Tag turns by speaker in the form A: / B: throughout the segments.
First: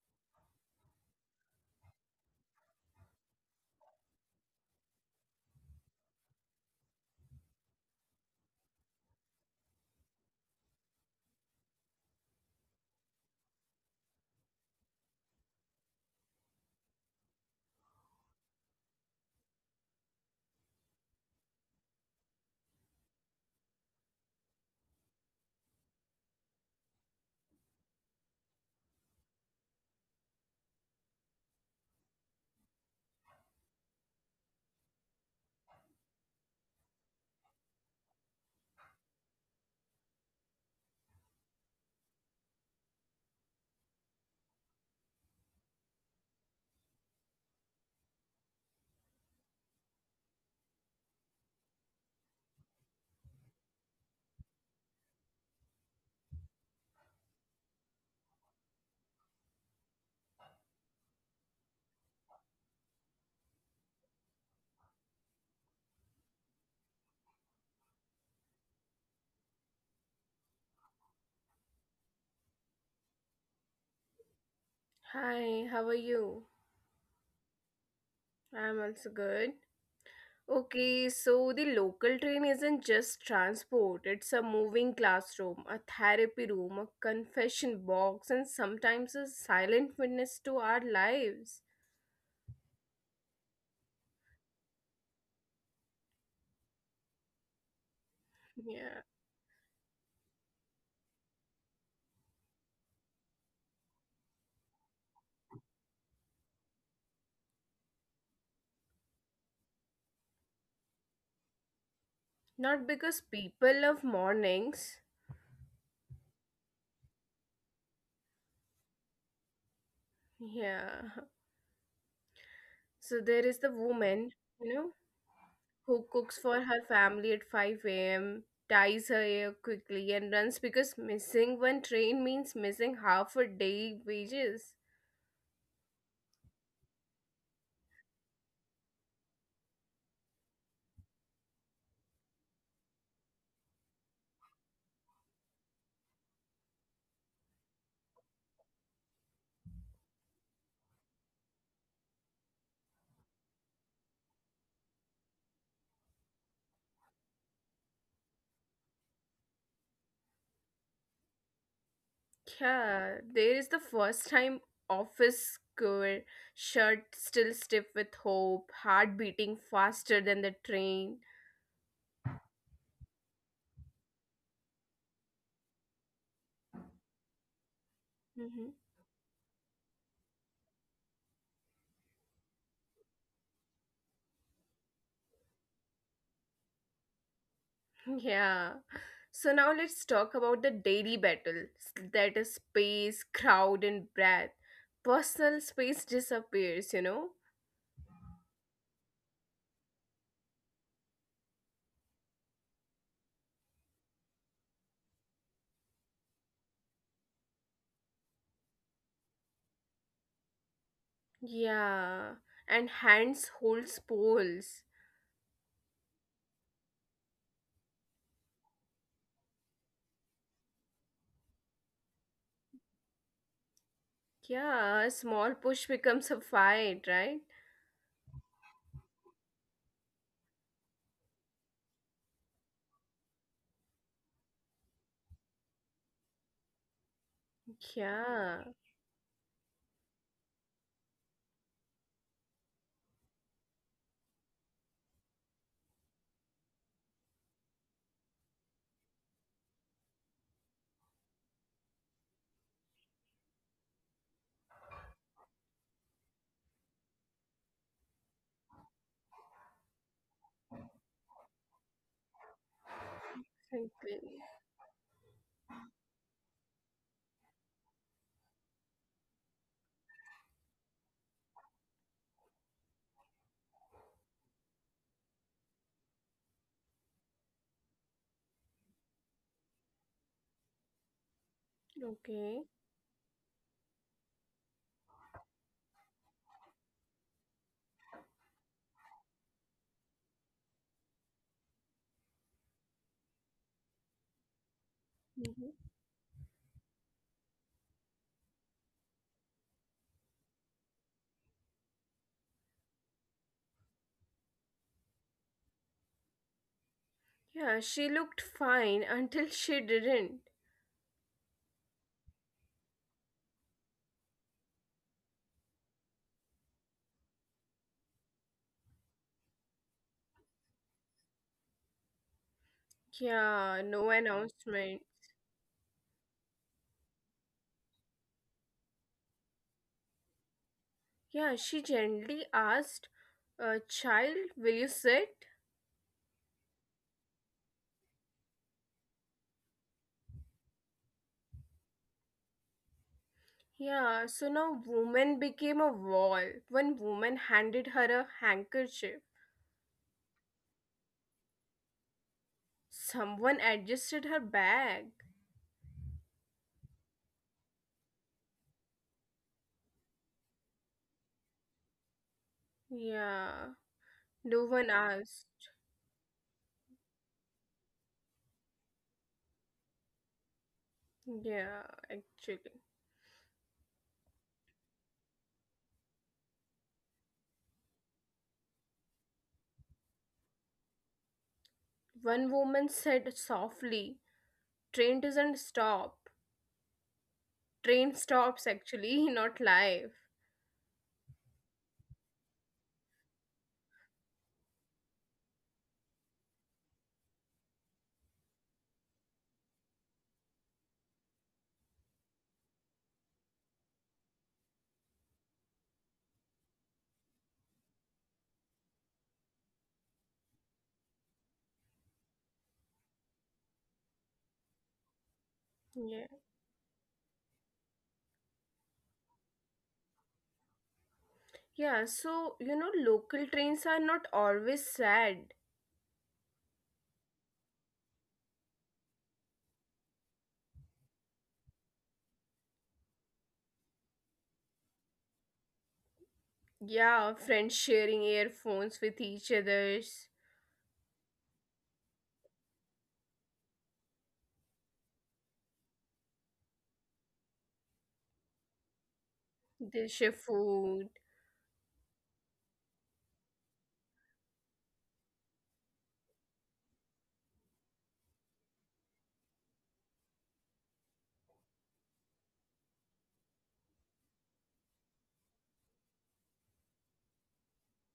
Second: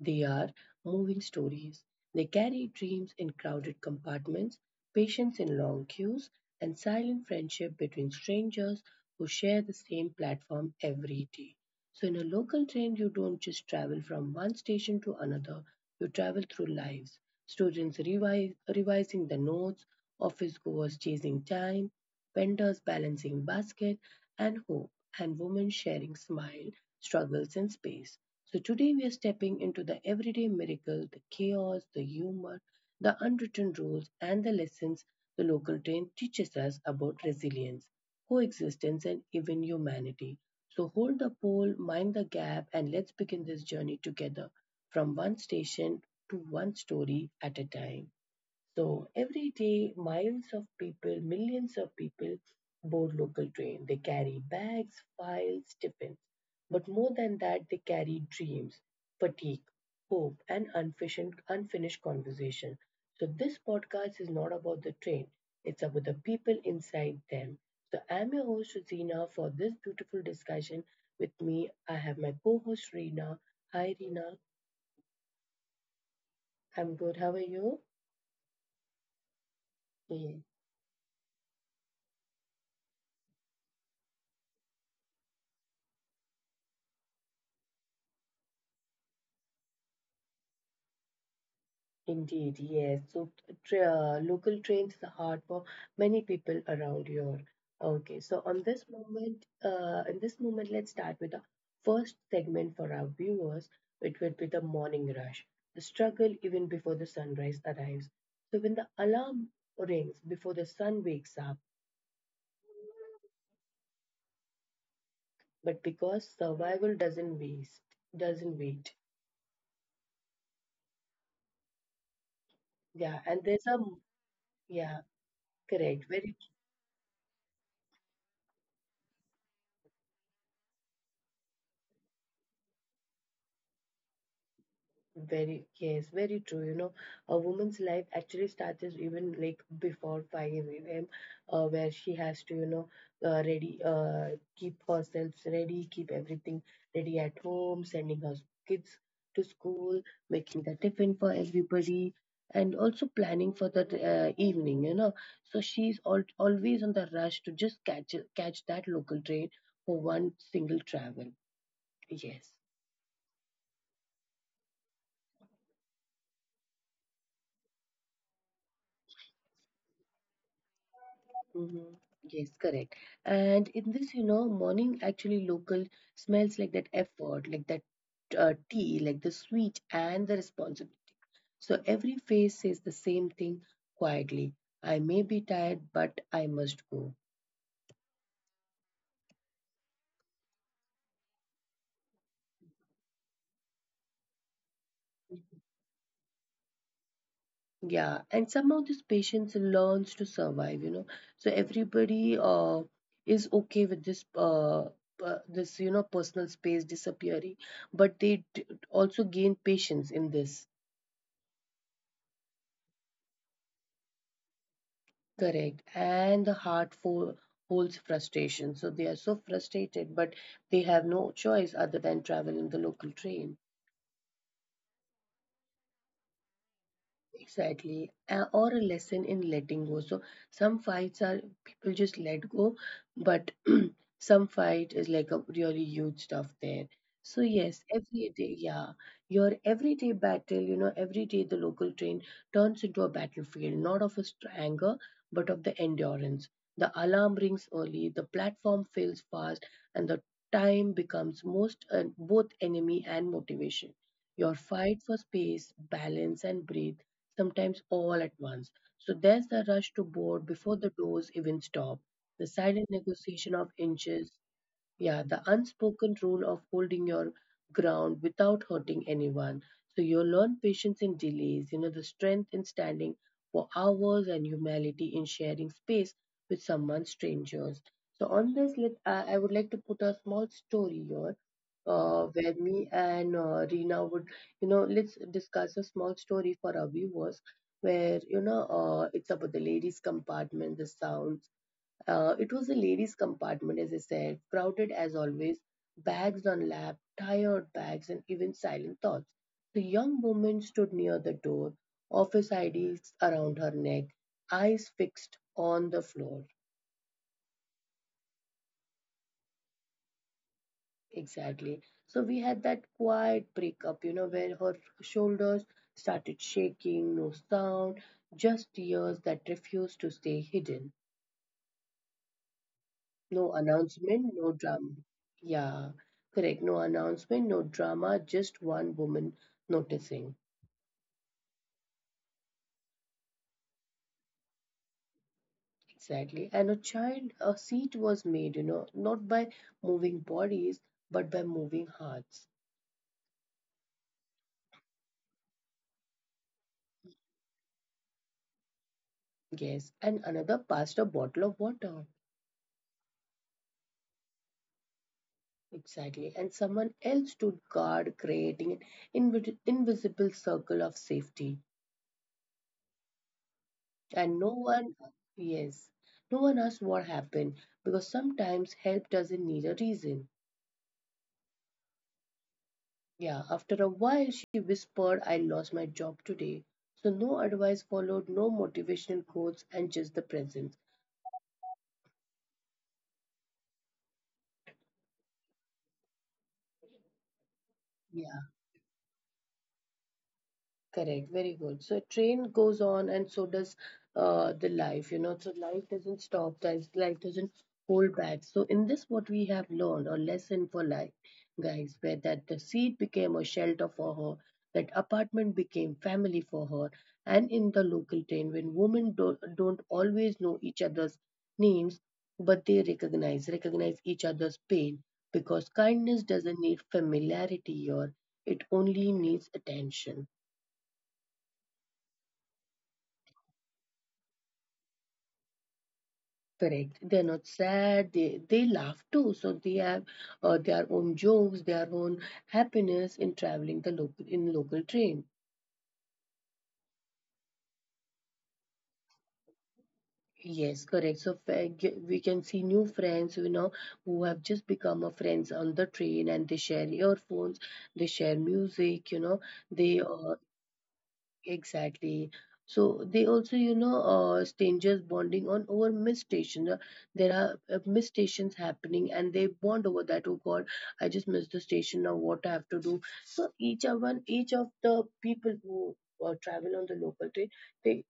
A: they are moving stories. They carry dreams in crowded compartments, patience in long queues, and silent friendship between strangers who share the same platform every day. So, in a local train, you don't just travel from one station to another, you travel through lives. Students revise, revising the notes, office goers chasing time, vendors balancing basket, and hope, and women sharing smile, struggles, and space. So, today we are stepping into the everyday miracle, the chaos, the humor, the unwritten rules, and the lessons the local train teaches us about resilience, coexistence, and even humanity. So hold the pole, mind the gap, and let's begin this journey together from one station to one story at a time. So every day, miles of people, millions of people board local train. They carry bags, files, tiffins. But more than that, they carry dreams, fatigue, hope, and unfinished conversation. So this podcast is not about the train. It's about the people inside them. So I'm your host, Rosina, for this beautiful discussion. With me, I have my co-host, Reena. Hi, Reena.
B: Hi, how are you?
A: I'm good. How are you?
B: I'm also good. Okay, so the local train isn't just transport, it's a moving classroom, a therapy room, a confession box, and sometimes a silent witness to our lives.
A: Indeed, yes. So local trains are hard for many people around here. Okay, so on this
B: Yeah.
A: moment, in this moment, let's start with the first segment for our viewers. It will be the morning rush, the struggle even before the sunrise arrives. So when the alarm rings before the sun wakes up,
B: Not because people love mornings.
A: but because survival doesn't waste, doesn't wait.
B: Yeah. So
A: Yeah,
B: there
A: and
B: is the
A: there's a
B: woman, you know,
A: yeah,
B: who
A: correct.
B: cooks for her family at 5 a.m., ties her hair quickly, and runs because missing one train means missing half a day wages.
A: Yes, very true. You know, a woman's life actually starts as even like before 5 a.m., where she has to, you know, ready, keep herself ready, keep everything ready at home, sending her kids to school, making the tiffin for everybody, and also planning for the evening, you know. So she's al always on the rush to just catch that local train for one single travel. Yes.
B: Yeah, there is the first time office girl, shirt still stiff with hope, heart beating faster than the train.
A: Mhm. Yes, correct. And in this, you know, morning actually local smells like that effort, like that tea, like the sweet and the responsible. So every face says the same thing quietly. I may be tired, but I must go.
B: Yeah. So now let's talk about the daily battle that is space, crowd, and breath. Personal space disappears,
A: Yeah, and somehow this patience learns to survive, you know. So everybody is okay with this this you know personal space disappearing, but they also gain patience in this.
B: Yeah. And hands holds poles.
A: Correct. And the heart holds frustration. So they are so frustrated, but they have no choice other than travel in the local train.
B: Yeah, a small push becomes a fight, right?
A: Exactly. Or a lesson in letting go. So some fights are people just let go, but some fight is like a really huge stuff there. So yes,
B: Yeah.
A: every day, yeah, your everyday battle, you know, every day the local train turns into a battlefield, not of a anger, but of the endurance. The alarm rings early, the platform fills fast, and the time becomes most both enemy and motivation. Your fight for space, balance, and breathe, sometimes all at once. So there's the rush to board before the doors even stop the silent negotiation of
B: Exactly.
A: inches, yeah, the unspoken rule of holding your ground without hurting anyone. So you learn patience in delays, you know, the strength in standing for hours and humility in sharing space with someone strangers. So on this, let I would like to put a small story here.
B: Okay.
A: Where me and Rina would, you know, let's discuss a small story for our viewers where, you know, it's about the ladies' compartment, the sound it was the ladies' compartment, as I said, crowded as always,
B: hmm
A: bags on lap, tired bags, and even silent thoughts. The young woman stood near the door, office IDs around her neck, eyes fixed on the floor.
B: Yeah, she looked fine until she didn't.
A: Exactly. So we had that quiet breakup, you know, where her shoulders started shaking, no sound, just tears that refused to stay hidden. No
B: Yeah, no
A: announcement, no
B: announcement.
A: drama. Yeah, correct. No announcement, no drama, just one woman noticing.
B: Yeah, she gently asked, Child, will you sit?
A: Exactly. And a child, a seat was made, you know, not by moving bodies, but by moving hearts.
B: Yeah, so now woman became a wall. One woman handed her a handkerchief.
A: Yes. And another passed a bottle of water.
B: Someone adjusted her bag.
A: Exactly. And someone else stood guard, creating an invisible circle of safety.
B: Yeah, no
A: And no
B: one
A: one,
B: asked.
A: yes, no one asked what happened because sometimes help doesn't need a reason.
B: Yeah, actually.
A: Yeah, after a while, she whispered, I lost my job today. So, no advice followed, no motivational quotes, and just the presence.
B: One woman said softly, train doesn't stop. Train stops actually, not life.
A: Correct, very good. So a train goes on and so does the life, you know. So life doesn't stop, guys. Life doesn't hold back. So in this, what we have learned or lesson for life, guys, where that the seat became a shelter for her, that apartment became family for her, and in the local train, when women don't always know each other's names, but they recognize each other's pain because
B: Yeah.
A: kindness doesn't need familiarity or it only needs attention.
B: Yeah, so local trains are not always sad.
A: Correct. They're not sad. They laugh too. So they have their own jokes, their own happiness in traveling the local in local train.
B: Yeah, friends sharing earphones with each others.
A: Yes, correct. So we can see new friends, you know, who have just become a friends on the train, and they share earphones, they share music, you know,
B: They
A: they
B: share food.
A: Exactly. So they also, you know, strangers bonding on over miss station. There are miss stations happening, and they bond over that. Oh God, I just missed the station. Now what I have to do? So each of the people who travel on the local train, they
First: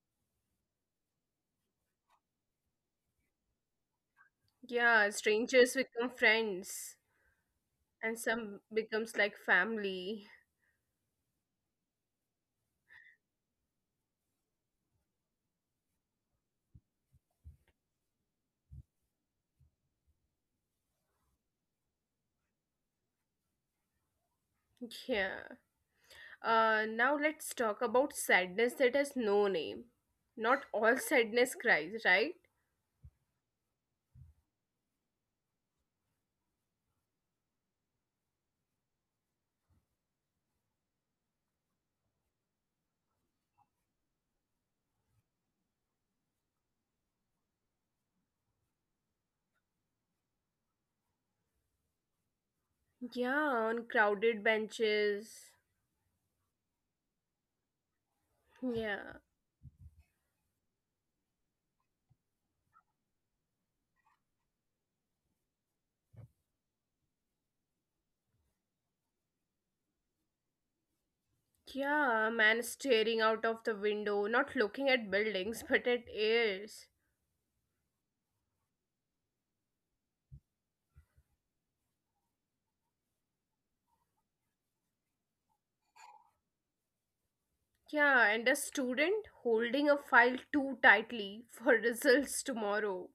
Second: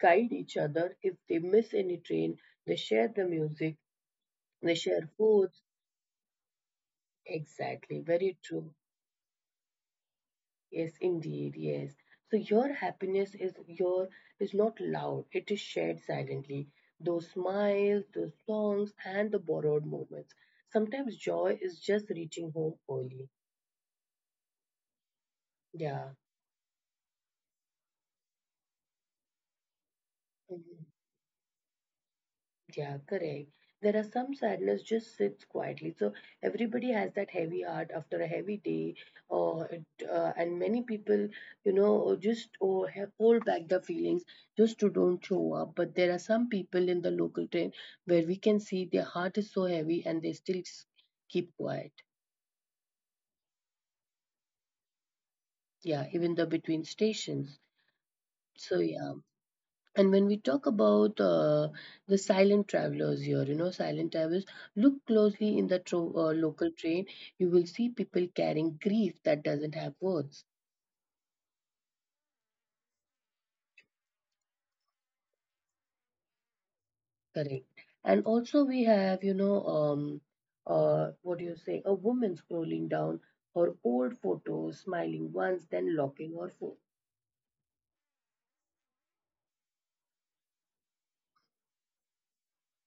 A: guide each other. If they miss any train, they share the music, they share
B: Yeah,
A: foods.
B: strangers become friends
A: Exactly.
B: and
A: Very
B: some
A: true.
B: becomes like family.
A: Yes, indeed, yes. So your happiness is your is not loud, it is shared silently. Those smiles, those songs, and the borrowed moments. Sometimes joy is just reaching home early.
B: Yeah.
A: Yeah.
B: Now let's talk about sadness that has no name. Not all
A: Mhm.
B: sadness cries, right?
A: Yeah, correct. There are some sadness just sits quietly. So everybody has that heavy heart after a heavy day, or it, and many people, you know, just or have hold back the feelings just to don't show up. But there are some people in the local train where we can see their heart is so heavy and they still keep quiet.
B: Yeah, on crowded benches.
A: Yeah, even the between stations. So
B: Yeah.
A: yeah, and when we talk about the silent travelers here, you know, silent travelers, look closely in the local train. You will see people carrying grief that doesn't have words.
B: Yeah, a man staring out of the window, not looking at buildings but at airs.
A: Correct. And also, we have, you know, what do you say? A woman scrolling down her old photos, smiling once, then locking her phone.
B: Yeah, and a student holding a file too tightly for results tomorrow.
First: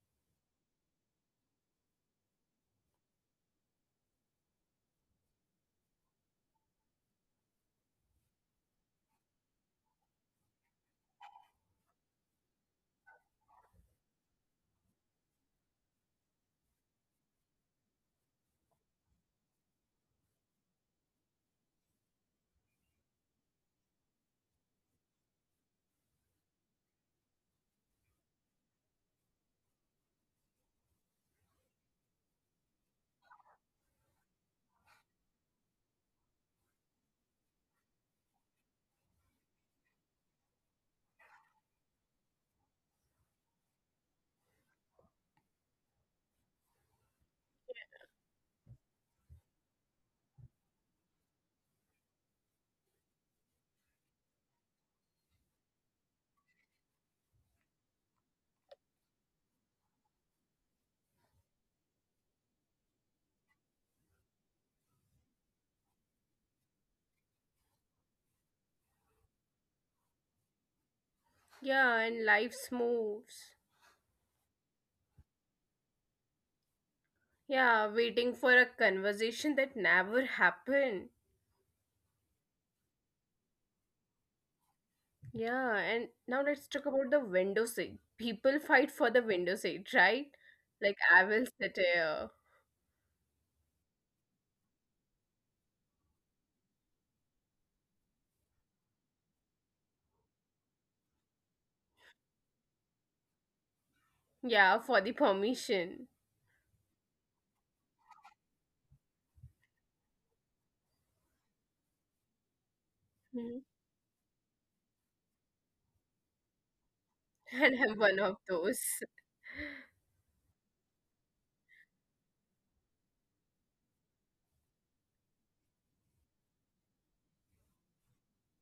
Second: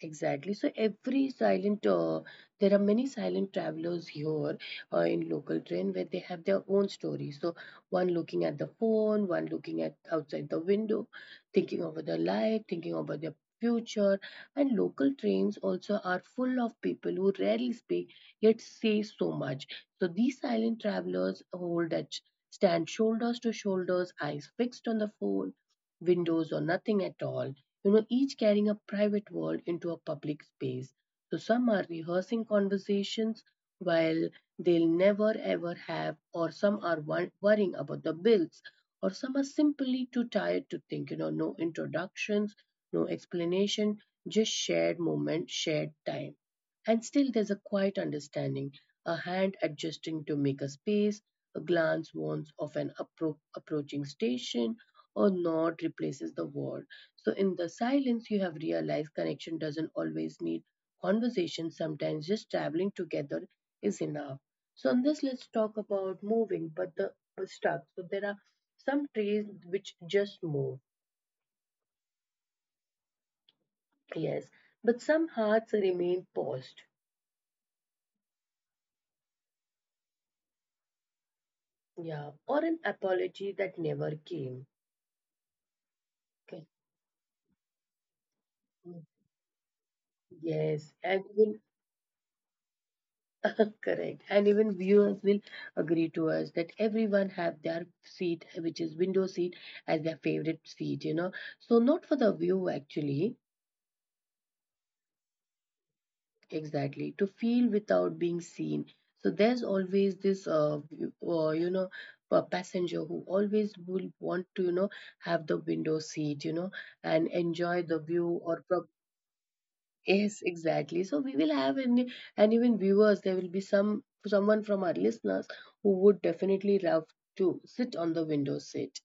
A: Exactly. So every silent, there are many silent travelers here in local train where they have their own story. So one looking at the phone, one looking at outside the window, thinking over their life, thinking about their future. And local trains also are full of people who rarely speak yet say so much. So these silent travelers hold that stand shoulders to shoulders, eyes fixed on the phone, windows or nothing at all, you know, each carrying a private world into a public space. So some are rehearsing conversations while they'll never ever have, or some are worrying about the bills, or some are simply too tired to think, you know, no introductions, no explanation, just shared moment, shared time. And still there's a quiet understanding, a hand adjusting to make a space, a glance warns of an approaching station, or nod replaces the word so, in the silence, you have realized connection doesn't always need conversation. Sometimes just traveling together is enough. So, on this, let's talk about moving, but the but stuck. So, there are some trees which just move,
B: Yeah, and life's moves.
A: yes, but some hearts remain paused,
B: Yeah, waiting for a conversation that never happened.
A: yeah, or an apology that never came.
B: Yeah, and now let's
A: Okay.
B: talk about the window seat. People fight for the window seat, right?
A: Yes,
B: Like I
A: and
B: will
A: you
B: sit here.
A: correct. And even viewers will agree to us that everyone have their seat, which is window seat, as their favorite seat, you know. So not for the view actually,
B: Yeah, for the permission.
A: exactly, to feel without being seen. So there's always this, you know, a passenger who always
B: Mhm.
A: will want to, you know, have the window seat, you know, and enjoy the
B: And
A: view
B: I'm
A: or
B: one of
A: prob
B: those.
A: Yes, exactly. So we will have an, and even viewers, there will be someone from our listeners who would definitely love to sit on the window seat.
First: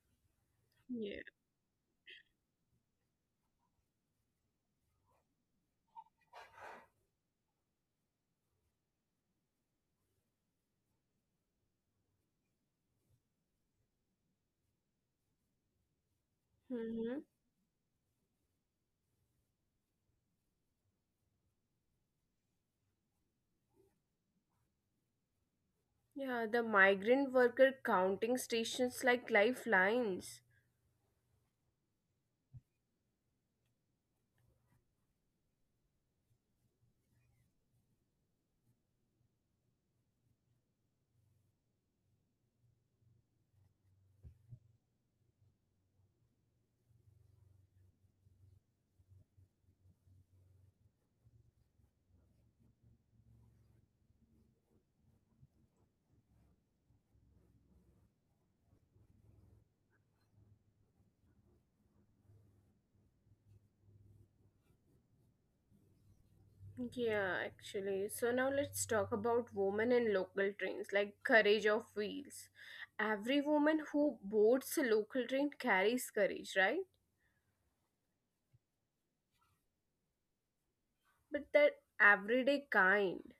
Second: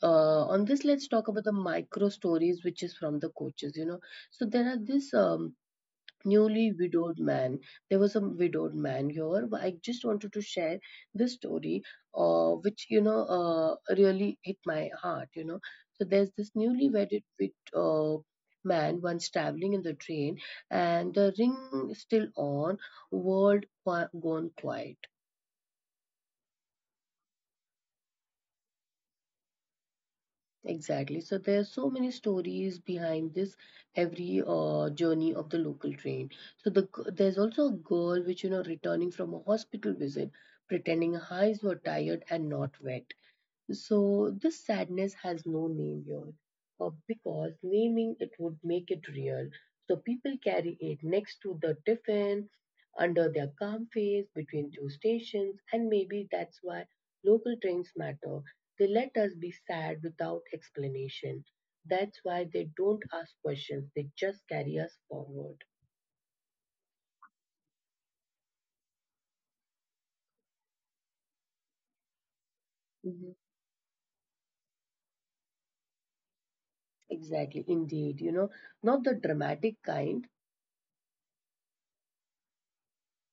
A: On this, let's
B: Yeah.
A: talk about the micro stories, which is from the coaches. You know, so there are this newly widowed man. There was a widowed man here, but I just wanted to share this story, which you know really hit my heart. You know, so there's this
B: hmm
A: man once traveling in the train, and the ring still on, gone quiet.
B: Yeah, the migrant worker counting stations like lifelines.
A: Exactly. So there are so many stories behind this every journey of the local train. So there's also a girl which, you know, returning from a hospital visit, pretending her eyes were tired and not wet. So this sadness has no name here, because naming it would make it real. So people carry it next to the tiffin, under their calm face, between two stations, and maybe that's why local trains matter. They let us be sad without explanation. That's why they don't ask questions. They just carry us forward.
B: Yeah, actually. So now let's talk about women in local trains, like courage of wheels. Every
A: Mhm.
B: woman who boards a local train carries courage, right?
A: Exactly, indeed. You know, not the dramatic kind.
B: But that everyday kind.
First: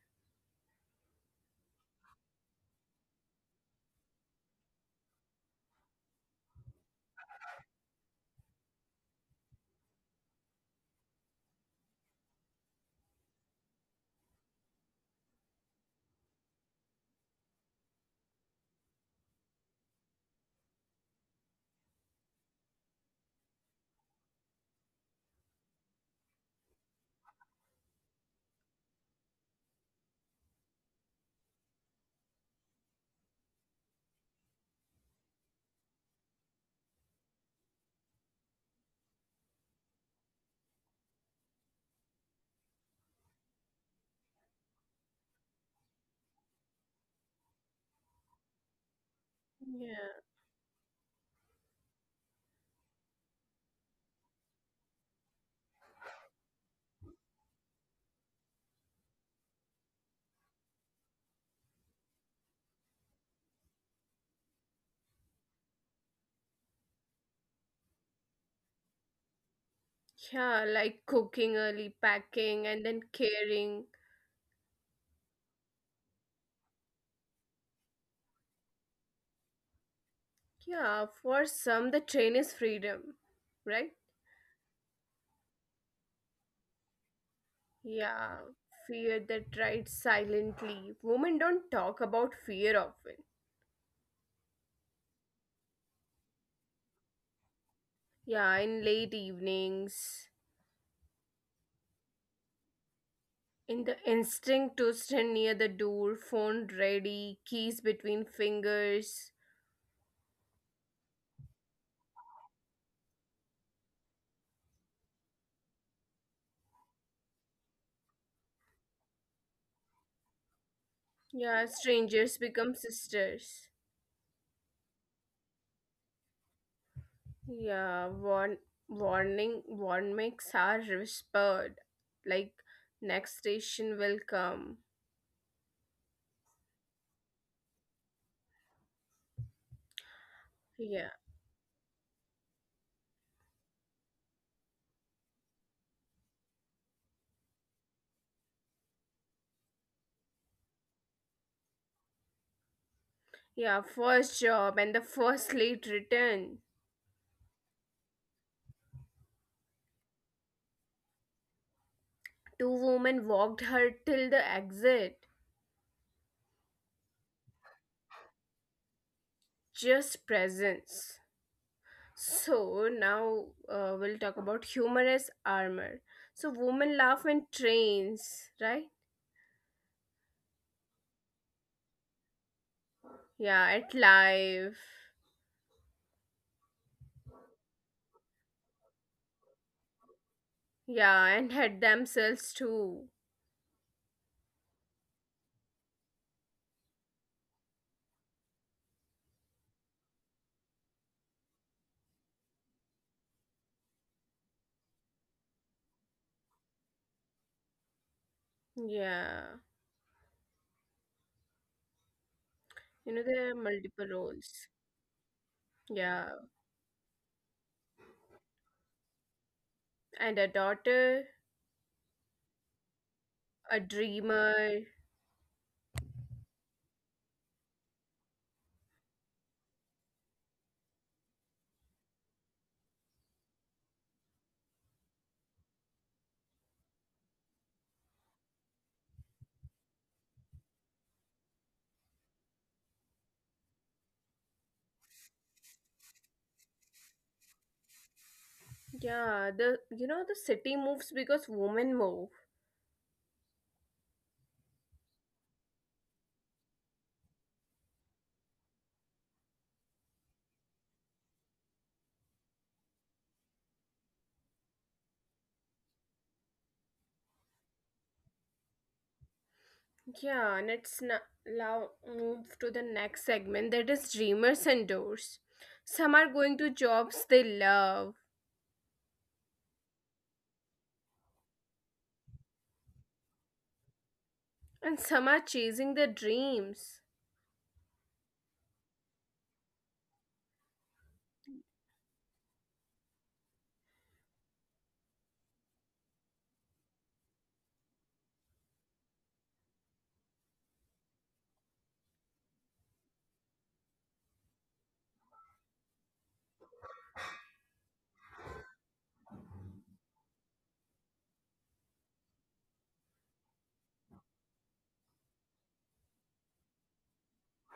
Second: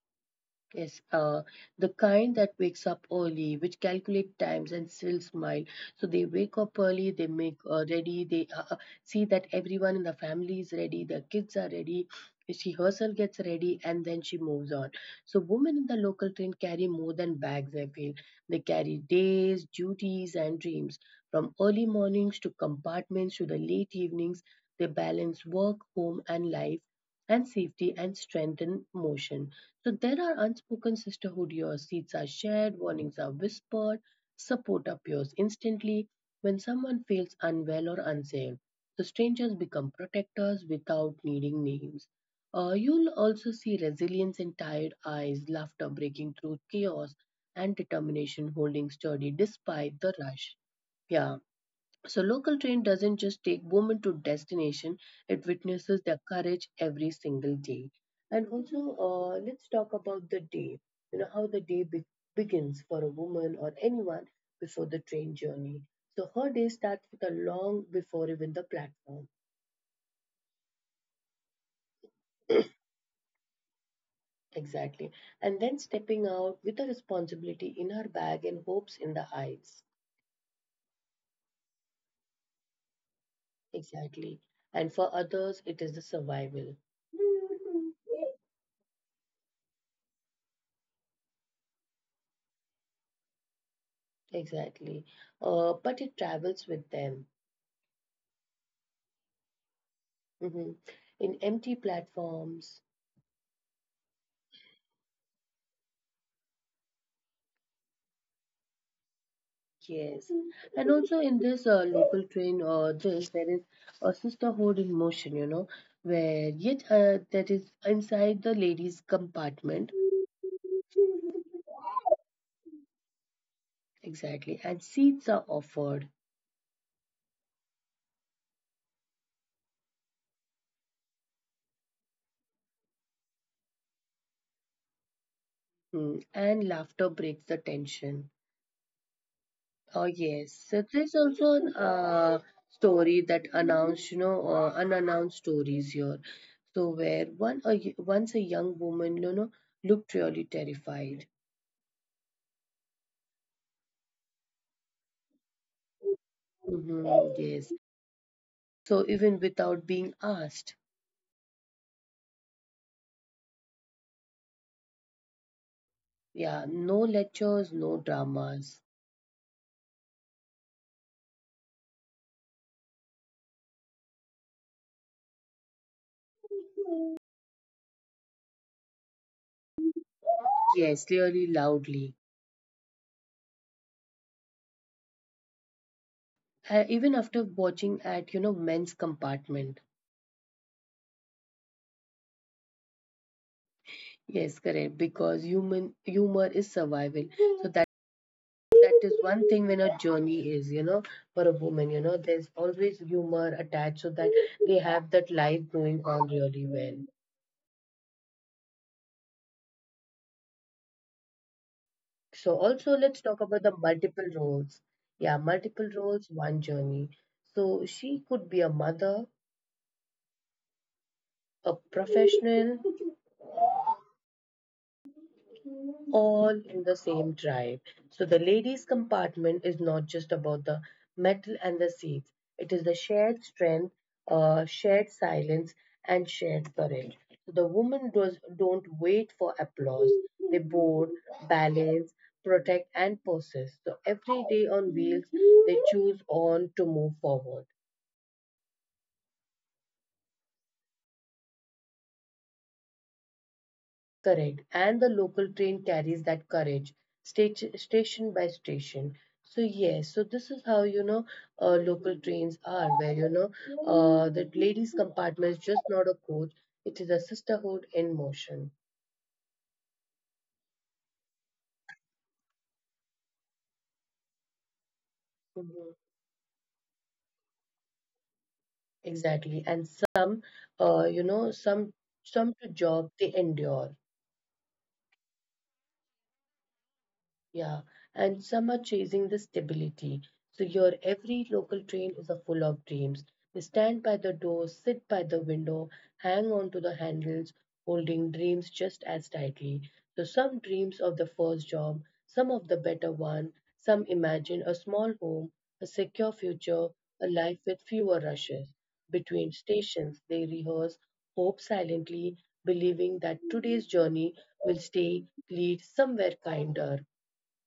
A: Yes, uh, the kind that wakes up early, which calculate times and still smile. So they wake up early, they make ready, they see that everyone in the family is ready, the kids are ready, she herself gets ready, and then she moves on. So women in the local train carry more than bags, I feel. They carry days, duties, and dreams. From early mornings to compartments to the late evenings, they balance work, home, and life, and safety and strength in motion. So there are unspoken sisterhood years. Seats are shared, warnings are whispered, support appears instantly. When someone feels unwell or unsafe, the strangers become protectors without needing names. You'll also see resilience in tired eyes, laughter breaking through chaos, and determination holding sturdy
B: Yeah.
A: despite the rush. Yeah. So local train doesn't just take women to destination, it witnesses their courage every single day. And also, let's talk about the day, you know, how begins for a woman or anyone before the train journey. So her day starts with a long before even the platform.
B: Yeah, like cooking early, packing, and then caring.
A: Exactly. And then stepping out with a responsibility in her bag and hopes in the heights.
B: Yeah, for some, the train is freedom, right?
A: Exactly. And for others, it is the survival.
B: Yeah, fear that rides silently. Women don't talk about fear often.
A: Exactly. But it travels with them.
B: Yeah, in late evenings.
A: Mhm. In empty platforms.
B: In the instinct to stand near the door, phone ready, keys between fingers.
A: Yes. And also in this local train, there is a sisterhood in motion, you know, where yet that is inside the ladies' compartment.
B: Yeah, strangers become sisters.
A: Exactly. And seats are offered,
B: Yeah, warnings are whispered, like next station will come.
A: mm, and laughter breaks the tension. Oh,
B: Yeah,
A: yes. So there's also an story that announced, you know, unannounced stories here. So where once a young woman, you know, looked really terrified.
B: yeah, first job and the first late return.
A: Mhm, yes. So even without being asked,
B: Two women walked her till the exit.
A: yeah, no lectures, no dramas.
B: Just presence. So now we'll talk about humorous armor. So women laugh when trains, right?
A: Yes, clearly loudly.
B: Yeah, at life.
A: Even after watching at, you know, men's compartment.
B: Yeah, and at themselves too.
A: Yes, correct. Because human humor is survival. So that is one thing, when a journey is, you know, for a woman, you know, there's always humor attached, so that they have that life going on really well.
B: Yeah.
A: So
B: You know,
A: also
B: there are
A: let's talk about
B: multiple
A: the multiple
B: roles.
A: roles. Yeah, multiple
B: Yeah.
A: roles, one journey. So she could be a mother,
B: And a daughter,
A: a professional,
B: a dreamer.
A: all in the same drive. So the ladies' compartment is not just about the metal and the seats, it is the shared strength, shared silence, and shared courage. So the don't wait for applause, they board, balance, protect, and possess. So every day on wheels, they choose on to move forward.
B: Yeah, the the city moves because women move.
A: Correct. And the local train carries that courage stage, station by station. So, yes, so this is how, you know, local trains are, where, you know, the ladies' compartment is just not a coach, it is a sisterhood in motion.
B: Yeah, and it's now move to the next segment that is dreamers and doors. Some
A: Mhm.
B: are going to jobs they love,
A: Exactly. And some, you know, some to job they endure.
B: and some are chasing their dreams
A: Yeah, and some are chasing the stability. So your every local train is a full of dreams. They stand by the door, sit by the window, hang on to the handles, holding dreams just as tightly. So some dreams of the first job, some of the better one, some imagine a small home, a secure future, a life with fewer rushes. Between stations, they rehearse hope silently, believing that today's journey will stay lead somewhere kinder.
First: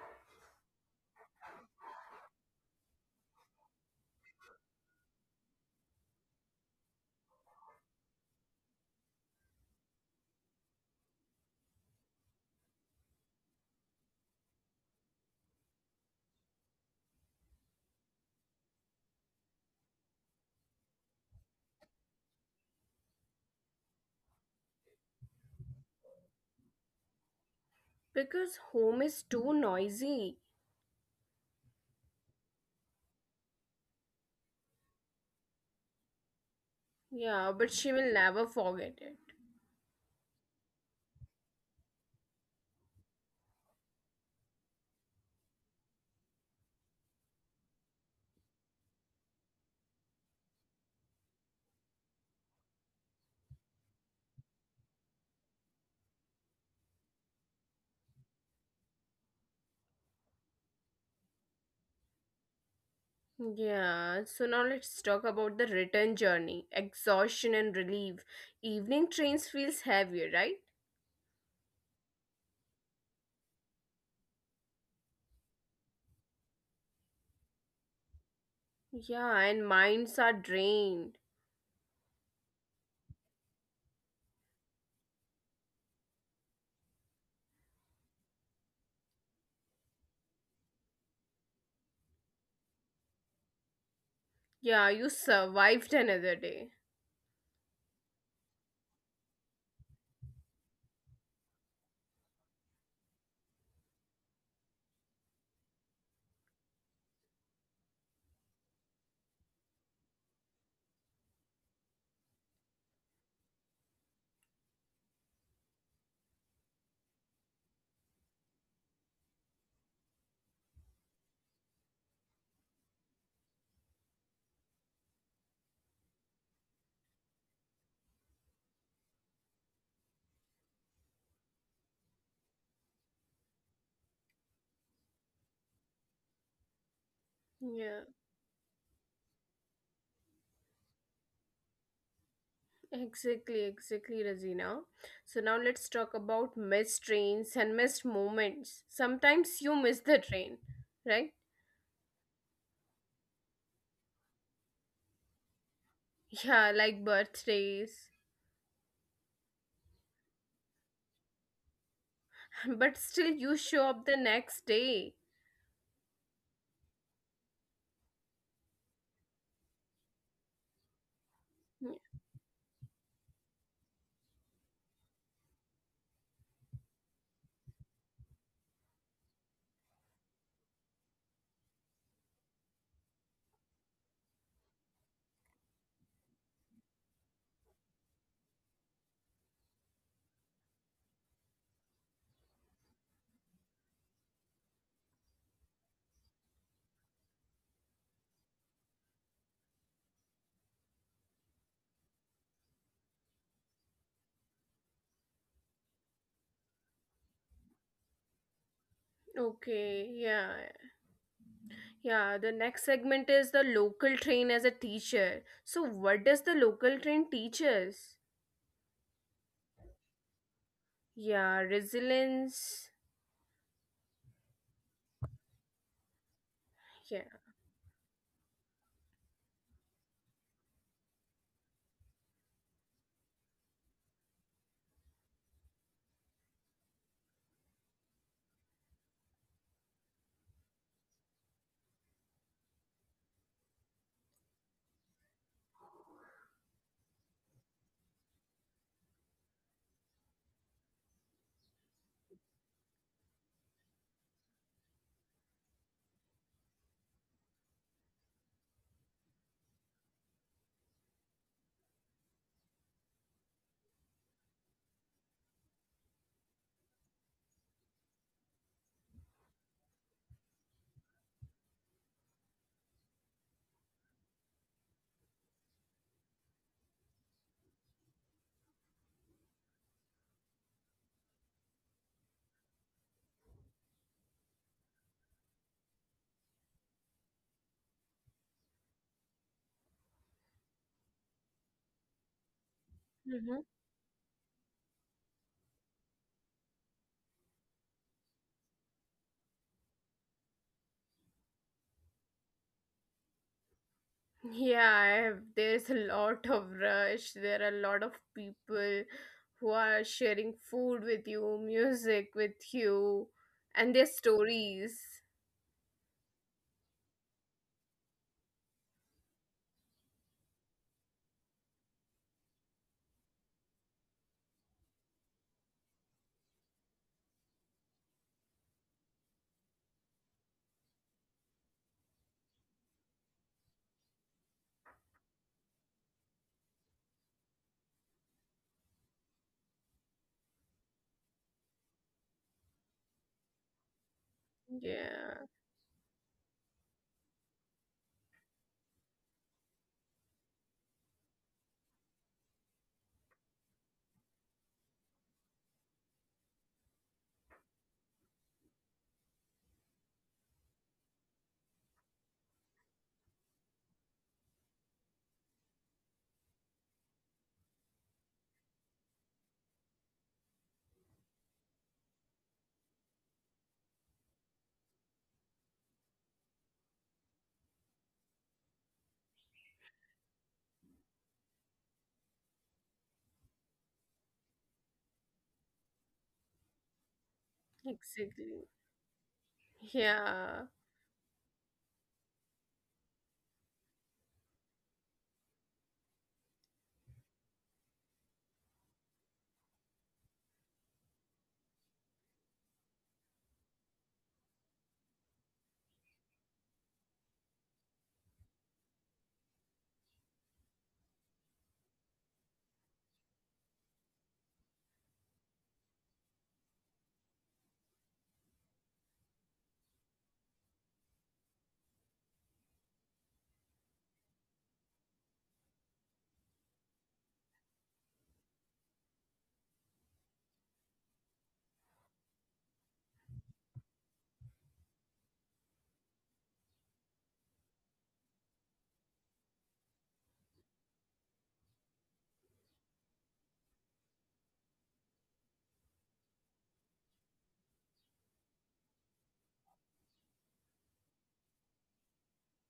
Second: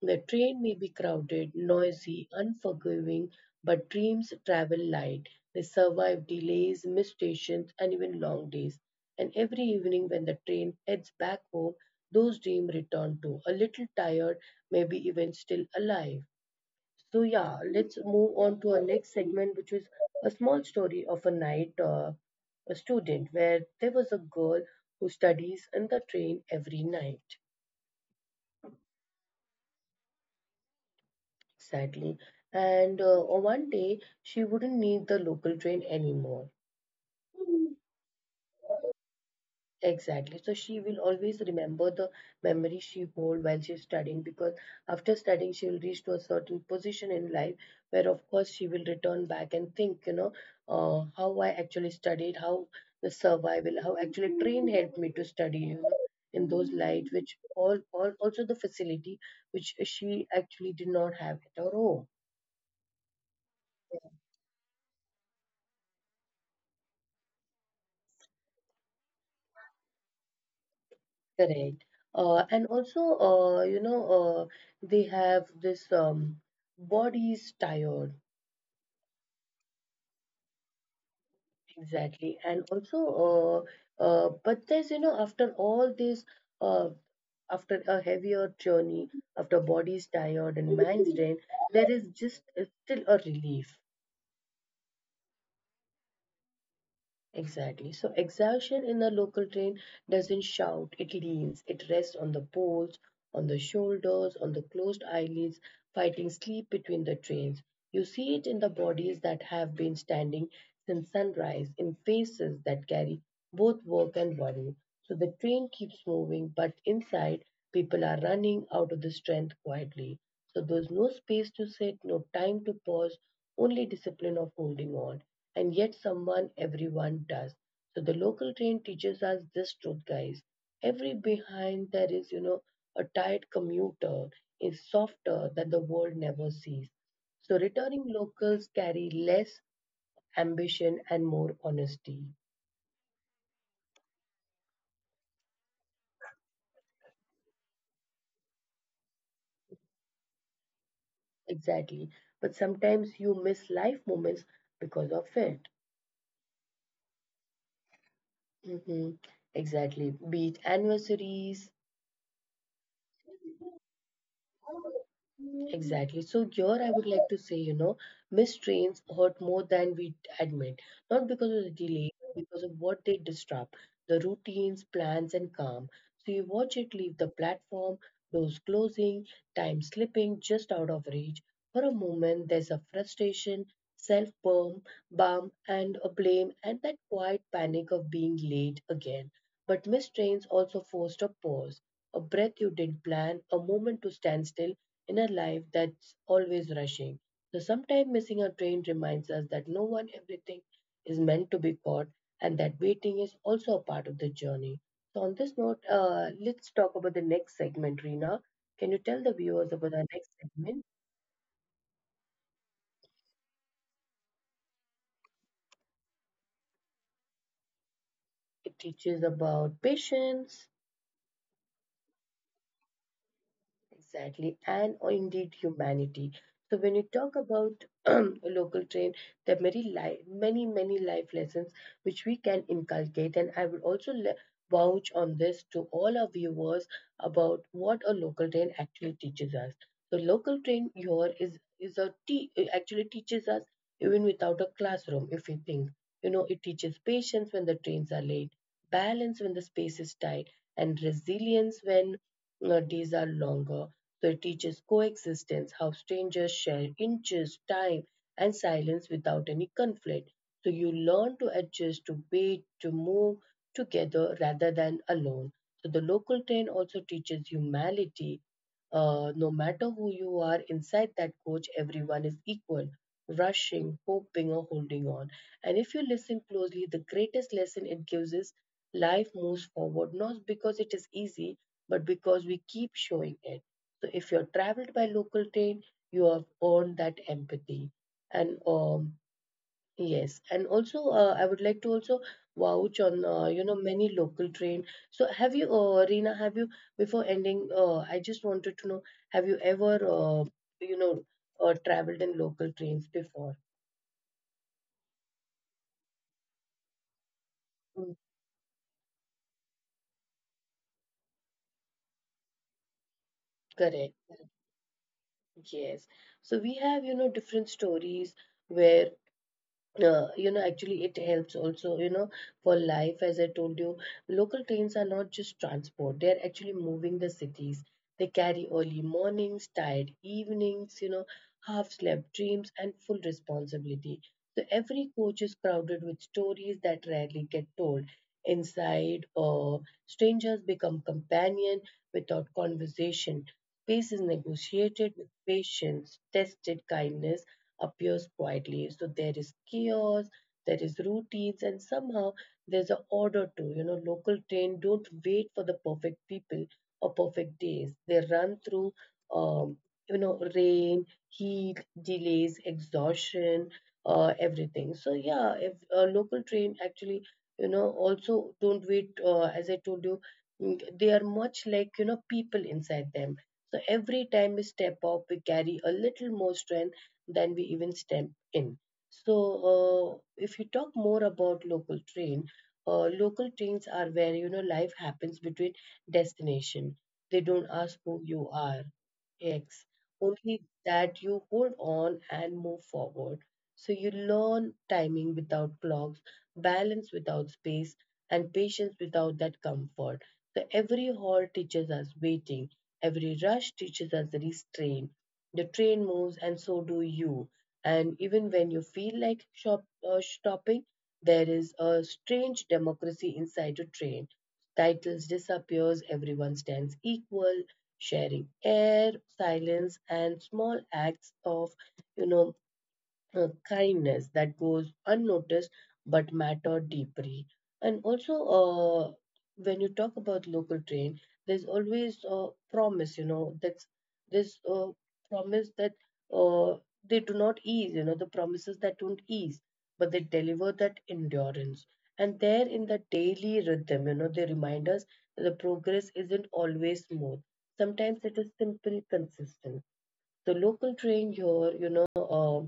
A: The train may be crowded, noisy, unforgiving, but dreams travel light. They survive delays, missed stations, and even long days. And every evening, when the train heads back home, those dreams return to a little tired, maybe even still alive. So, yeah, let's move on to our next segment, which is a small story of a student where there was a girl who studies in the train every night.
B: because home is too noisy.
A: Exactly. And on one day, she wouldn't need the local train anymore.
B: Yeah, but she will never forget it.
A: Exactly. So she will always remember the memory she hold while she's studying, because after studying she will reach to a certain position in life where of course she will return back and think, you know, how I actually studied, how the survival, how actually train helped me to study, you know, in those light, which all also the facility which she actually did not have at her home.
B: Yeah, so now let's talk about the return journey, exhaustion and relief. Evening trains feels heavier, right?
A: Correct. You know, they have this body's tired,
B: Yeah, and minds are drained.
A: exactly. And also, but there's, you know, after all this, uh, after a heavier journey, after body's tired and mind's drained, there is just still a relief.
B: Yeah, you survived another day.
A: Exactly. So exhaustion in the local train doesn't shout, it leans, it rests on the poles, on the shoulders, on the closed eyelids, fighting sleep between the trains. You see it in the bodies that have been standing since sunrise, in faces that carry both work and worry. So the train keeps moving, but inside, people are running out of the strength quietly. So there's no space to sit, no time to pause, only discipline of holding on. And yet, someone, everyone does. So the local train teaches us this truth, guys. Every behind there is, you know, a tired commuter is softer than the world never sees. So
B: Yeah.
A: returning locals carry less ambition and more honesty.
B: Exactly, exactly, Razina. So now let's talk about missed trains and missed moments. Sometimes you miss the train, right?
A: Exactly. But sometimes you miss life moments because of it.
B: Yeah, like birthdays,
A: Hmm. Exactly. Be it anniversaries,
B: but still you show up the next day.
A: exactly. So here I would like to say, you know, missed trains hurt more than we admit, not because of the delay, but because of what they disrupt, the routines, plans, and calm. So you watch it leave the platform, doors closing, time slipping just out of reach. For a moment, there's a frustration, self-burm, bum, and a blame, and that quiet panic of being late again. But missed trains also forced a pause, a breath you didn't plan, a moment to stand still in a life that's always rushing. So sometimes missing a train reminds us that no one everything is meant to be caught and that waiting is also a part of the journey. So on this note, let's talk about the next segment, Rina. Can you tell the viewers
B: Okay,
A: about our next
B: yeah,
A: segment?
B: yeah. The next segment is the local train as a teacher. So, what does the local train teach us?
A: It teaches about patience.
B: Yeah, resilience.
A: Exactly, and oh, indeed humanity. So when you talk
B: Yeah.
A: about a local train, there are many, many life lessons which we can inculcate, and I would also vouch on this to all our viewers about what a local train actually teaches us. The local train here is a it actually teaches us even without a classroom. If we think, you know, it teaches patience when the trains are late, balance when the space is tight, and resilience when days are longer, so it teaches coexistence, how strangers share inches, time, and silence without any conflict. So you learn to adjust, to wait, to move together rather than alone. So the local train also teaches humility, no matter who you are inside that coach, everyone is equal, rushing, hoping, or holding on. And if you listen closely, the greatest lesson it gives is life moves forward, not because it is easy, but because we keep showing it. So if you're traveled by local train, you have earned that empathy. And yes, and also I would like to also vouch on,
B: Mm-hmm.
A: you know, many local train. So have you, Reena, have you, before ending? I just wanted to know, have you ever you know, traveled in local trains before?
B: Yeah, I have, there's a lot of rush. There are a lot of
A: Mm,
B: people who are sharing food with you, music with you, and their
A: correct. Correct.
B: stories.
A: Yes. So we have, you know, different stories where, you know, actually it helps also, you know, for life. As I told you, local trains are not just transport, they're actually moving the cities. They carry early mornings, tired evenings, you know, half slept dreams and full responsibility. So every coach is crowded with stories that rarely get told inside. Or strangers become companion without conversation, space is negotiated with
B: Yeah,
A: patience, tested kindness appears quietly. So there is chaos, there is routines, and somehow there's an order too. You know, local train don't wait for the perfect people or perfect days. They run through, um, you know, rain, heat, delays, exhaustion, everything. So yeah, if a local train actually, you know, also don't wait. As I told you, they are much like people inside them. So every time we step up, we carry a little more strength than we even step in. So, if you talk more about local train, local trains are where life happens between destination. They don't ask who you
B: exactly.
A: are. X
B: Yeah,
A: only that you hold on and move forward. So you learn timing without clocks, balance without space, and patience without that comfort. So every halt teaches us waiting, every rush teaches us restraint. The train moves, and so do you. And even when you feel like stopping, there is a strange democracy inside a train. Titles disappears, everyone stands equal, sharing air, silence, and small acts of, you know, kindness that goes unnoticed but matter deeply. And also, uh, when you talk about local train, there's always a promise, that's this promise that uh, they do not ease, the promises that don't ease, but they deliver that endurance. And there in the daily rhythm, they remind us that the progress isn't always smooth. Sometimes it is simple, consistent the local train here,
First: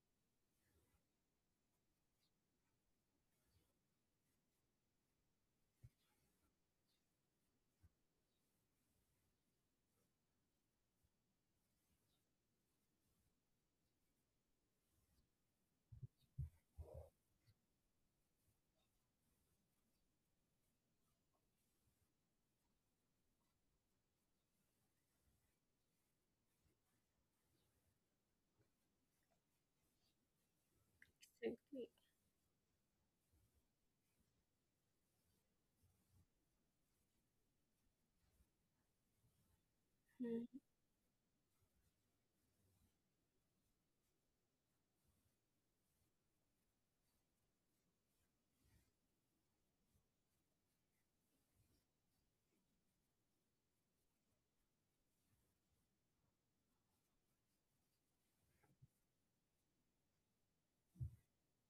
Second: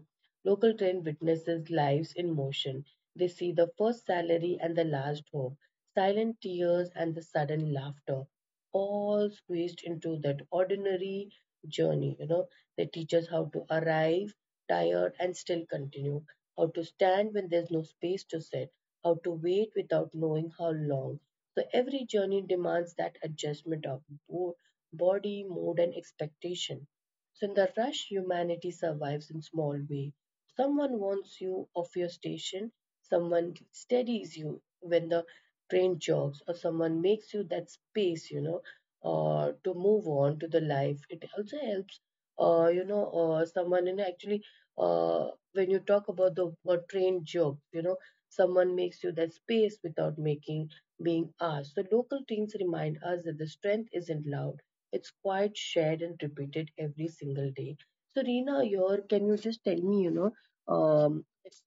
A: local train witnesses lives in motion. They see the first salary and the last hope, silent tears and the sudden laughter, all squeezed into that ordinary journey. They teach us how to arrive tired and still continue, how to stand when there's no space to sit, how to wait without knowing how long. So every journey demands that adjustment of bo- body, mood, and expectation. So in the rush, humanity survives in small way. Someone warns you
B: exactly.
A: of your station, someone steadies you when the train jogs, or someone makes you that space, to move on to the life. It also helps, someone and actually, when you talk about the train jog, someone makes you that space without making being asked. So local trains remind us that the strength isn't loud it's quite shared and repeated every single day. So, Reena, your can you just tell me, um,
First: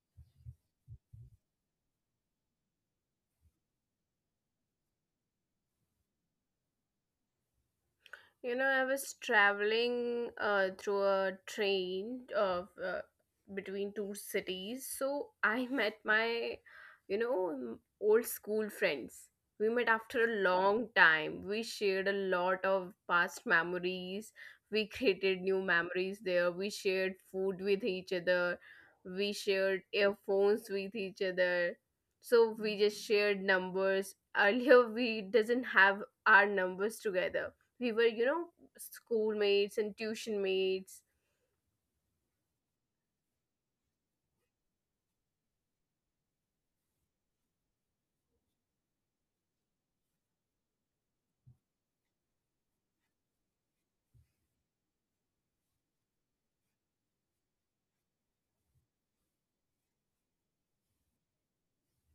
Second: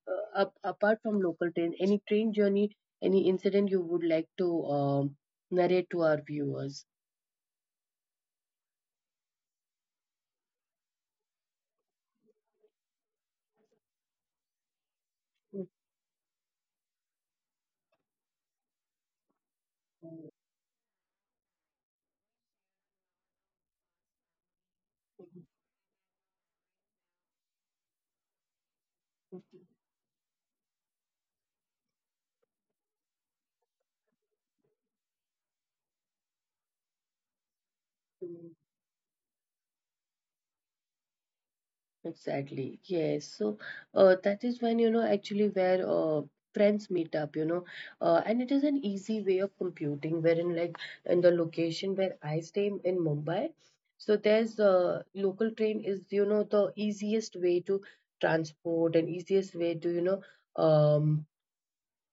A: apart from local train, any train journey, any incident you would like to narrate to our viewers?
B: I was traveling through a train of between two cities, so I met my, old school friends. We met after a long time. We shared a lot of past memories. We created new memories there. We shared food with each other. We shared earphones with each other. So we just shared numbers. Earlier, we doesn't have our numbers together we were schoolmates and tuition mates.
A: Exactly. Yes. So that is when, actually where friends meet up, and it is an easy way of computing, wherein, like, in the location where I stay in Mumbai, so there's local train is, the easiest way to transport and easiest way to, um,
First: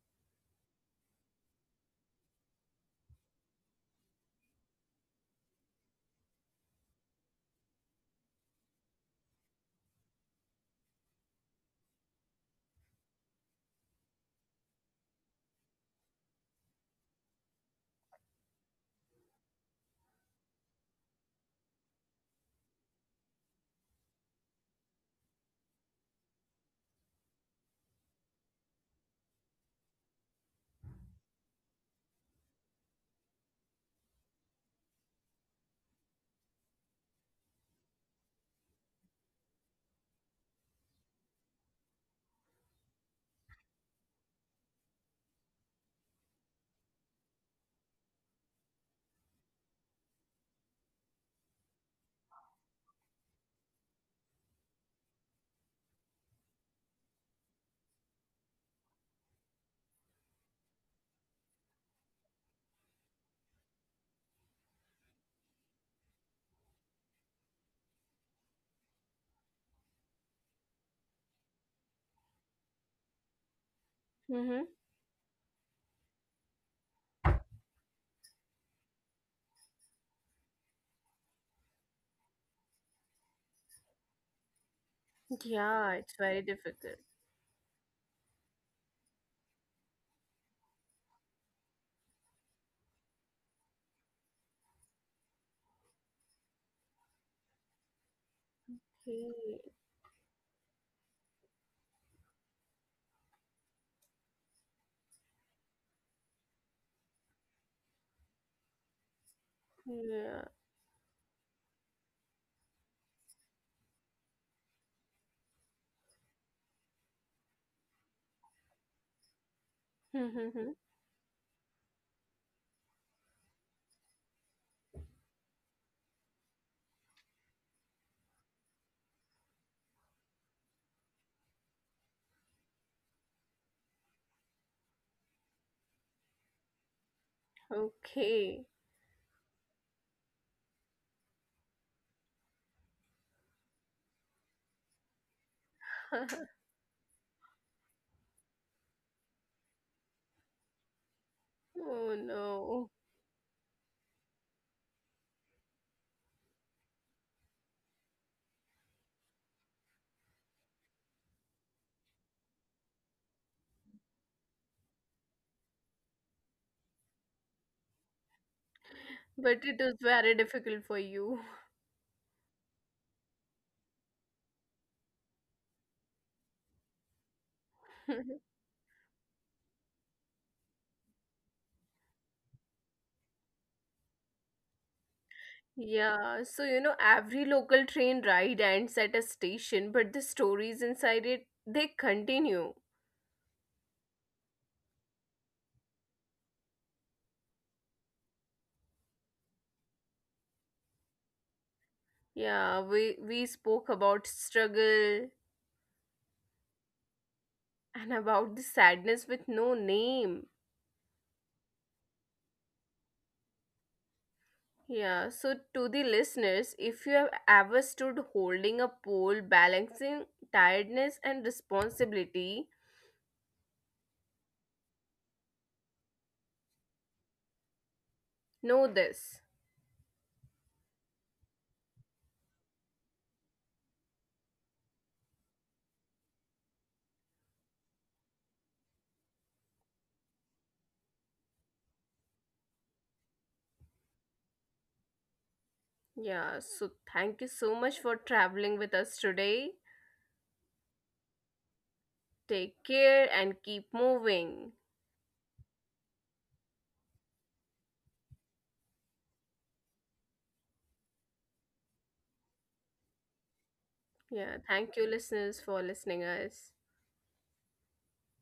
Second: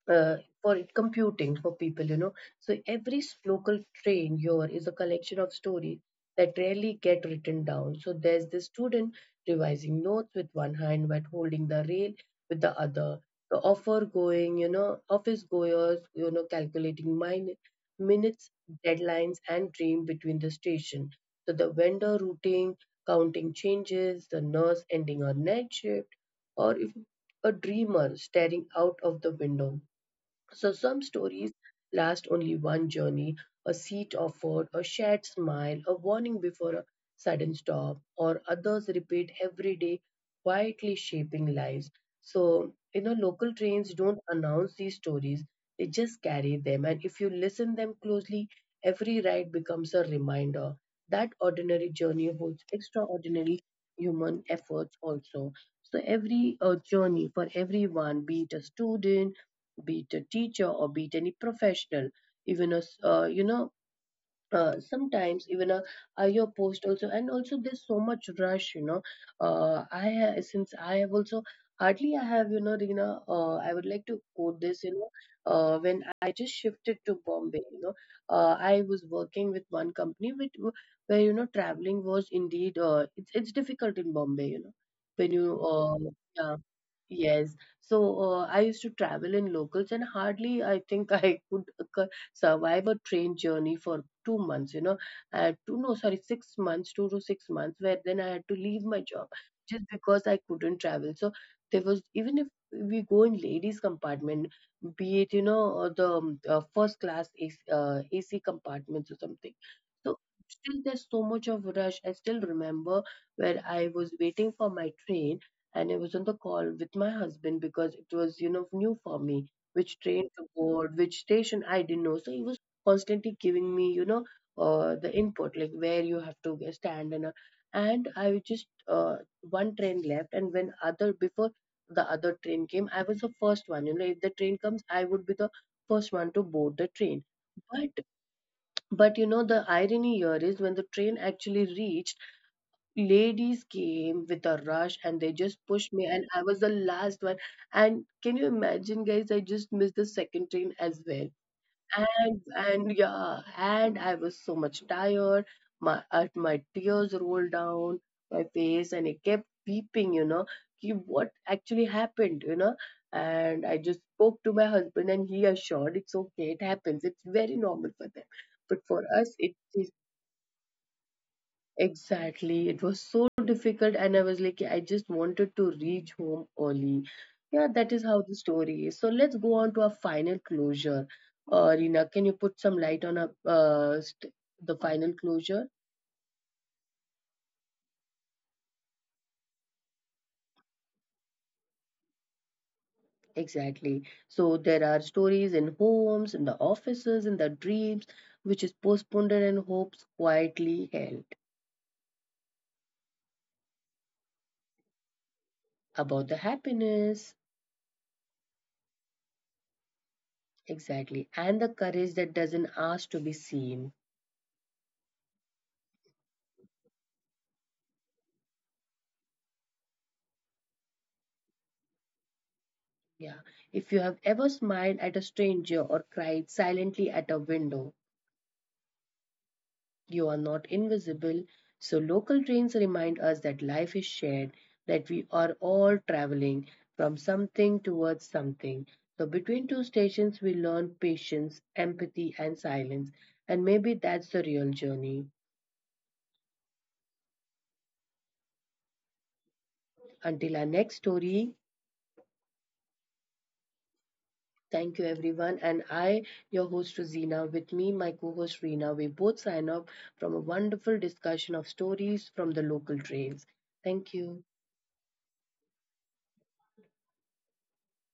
A: for computing for people, you know. So every local train here is a collection of stories that rarely get written down. So there's the student revising notes with one hand but holding the rail with the other. The offer going, you know, office goers, calculating minutes, deadlines, and dream between the station. So the vendor routing, counting changes, the nurse ending her night shift, or if a dreamer staring out of the window so some stories last only one journey, a seat offered, a shared smile, a warning before a sudden stop, or others repeat every day, quietly shaping lives. So, local trains don't announce these stories, they just carry them. And if you listen them closely, every ride becomes a reminder that ordinary journey holds extraordinary human efforts also. So every journey for everyone, be it a student, be it a teacher or be it any professional, even a sometimes even a your post also and also there's so much rush since I have also hardly I have, Rina, I would like to quote
B: Mm-hmm.
A: this. When I just shifted to Bombay, I was working with one company with where you know traveling was indeed it's difficult in Bombay, you know, when you
B: Yeah, it's very
A: yeah.
B: difficult.
A: Yes. So I used to travel in locals and hardly I think I could survive a train journey for 2 months, you know. I had to, no, sorry, 6 months, 2 to 6 months, where then I had to leave my job
B: Hey,
A: just because I couldn't travel. So there was, even if we go in ladies' compartment, be it, you know, or the first class AC, AC compartments or something. So
B: yeah.
A: still there's so much of rush. I still remember where I was waiting for my train and I was on the call with my husband because it was, new for me which train to
B: Mm-hmm.
A: board, which station I didn't know. So he was constantly giving me, the input like where you have to stand and all. And I was just one train left, and when other before the other train came, I was the first one. You know, if the train comes, I would be the first one to board the train. But
B: Okay.
A: but you know the irony here is when the train actually reached ladies came with a rush and they just pushed me and I was the last one. And can you imagine guys, I just missed the second train as well.
B: Oh
A: and
B: no.
A: and yeah, and I was so much tired. My tears rolled down my face and I kept weeping, you know, ki what actually happened, you know. And I just spoke to my husband and he assured it's okay, it happens, it's very normal for them, but for us it
B: But it
A: is.
B: was very difficult for you.
A: Exactly. It was so difficult, and I was like, I just wanted to reach home early. Yeah, that is how the story is. So let's go on to our final closure. Reena, can you put some light on a, st the final closure?
B: Yeah, so every local train ride ends at a station, but the stories inside it, they continue.
A: Exactly. So there are stories in homes, in the offices, in the dreams, which is postponed and hopes quietly held.
B: Yeah, we spoke about struggle
A: About the happiness,
B: and about the sadness with no name.
A: exactly, and the courage that doesn't ask to be seen.
B: Yeah, so to the listeners, if you have ever stood holding a pole, balancing tiredness and responsibility,
A: Yeah. If you have ever smiled at a stranger or cried silently at a window,
B: know this.
A: you are not invisible. So, local trains remind us that life is shared, that we are all traveling from something towards something. So, between two stations, we learn patience, empathy, and silence. And maybe that's the real journey.
B: Yeah, so thank you so much for traveling with us today.
A: Until our next story,
B: Take care and keep moving.
A: thank you, everyone. And I, your host Rosina, with me, my co host Reena, we both sign off from a wonderful discussion of stories from the local trails. Thank
B: Yeah,
A: you.
B: thank you listeners for listening us.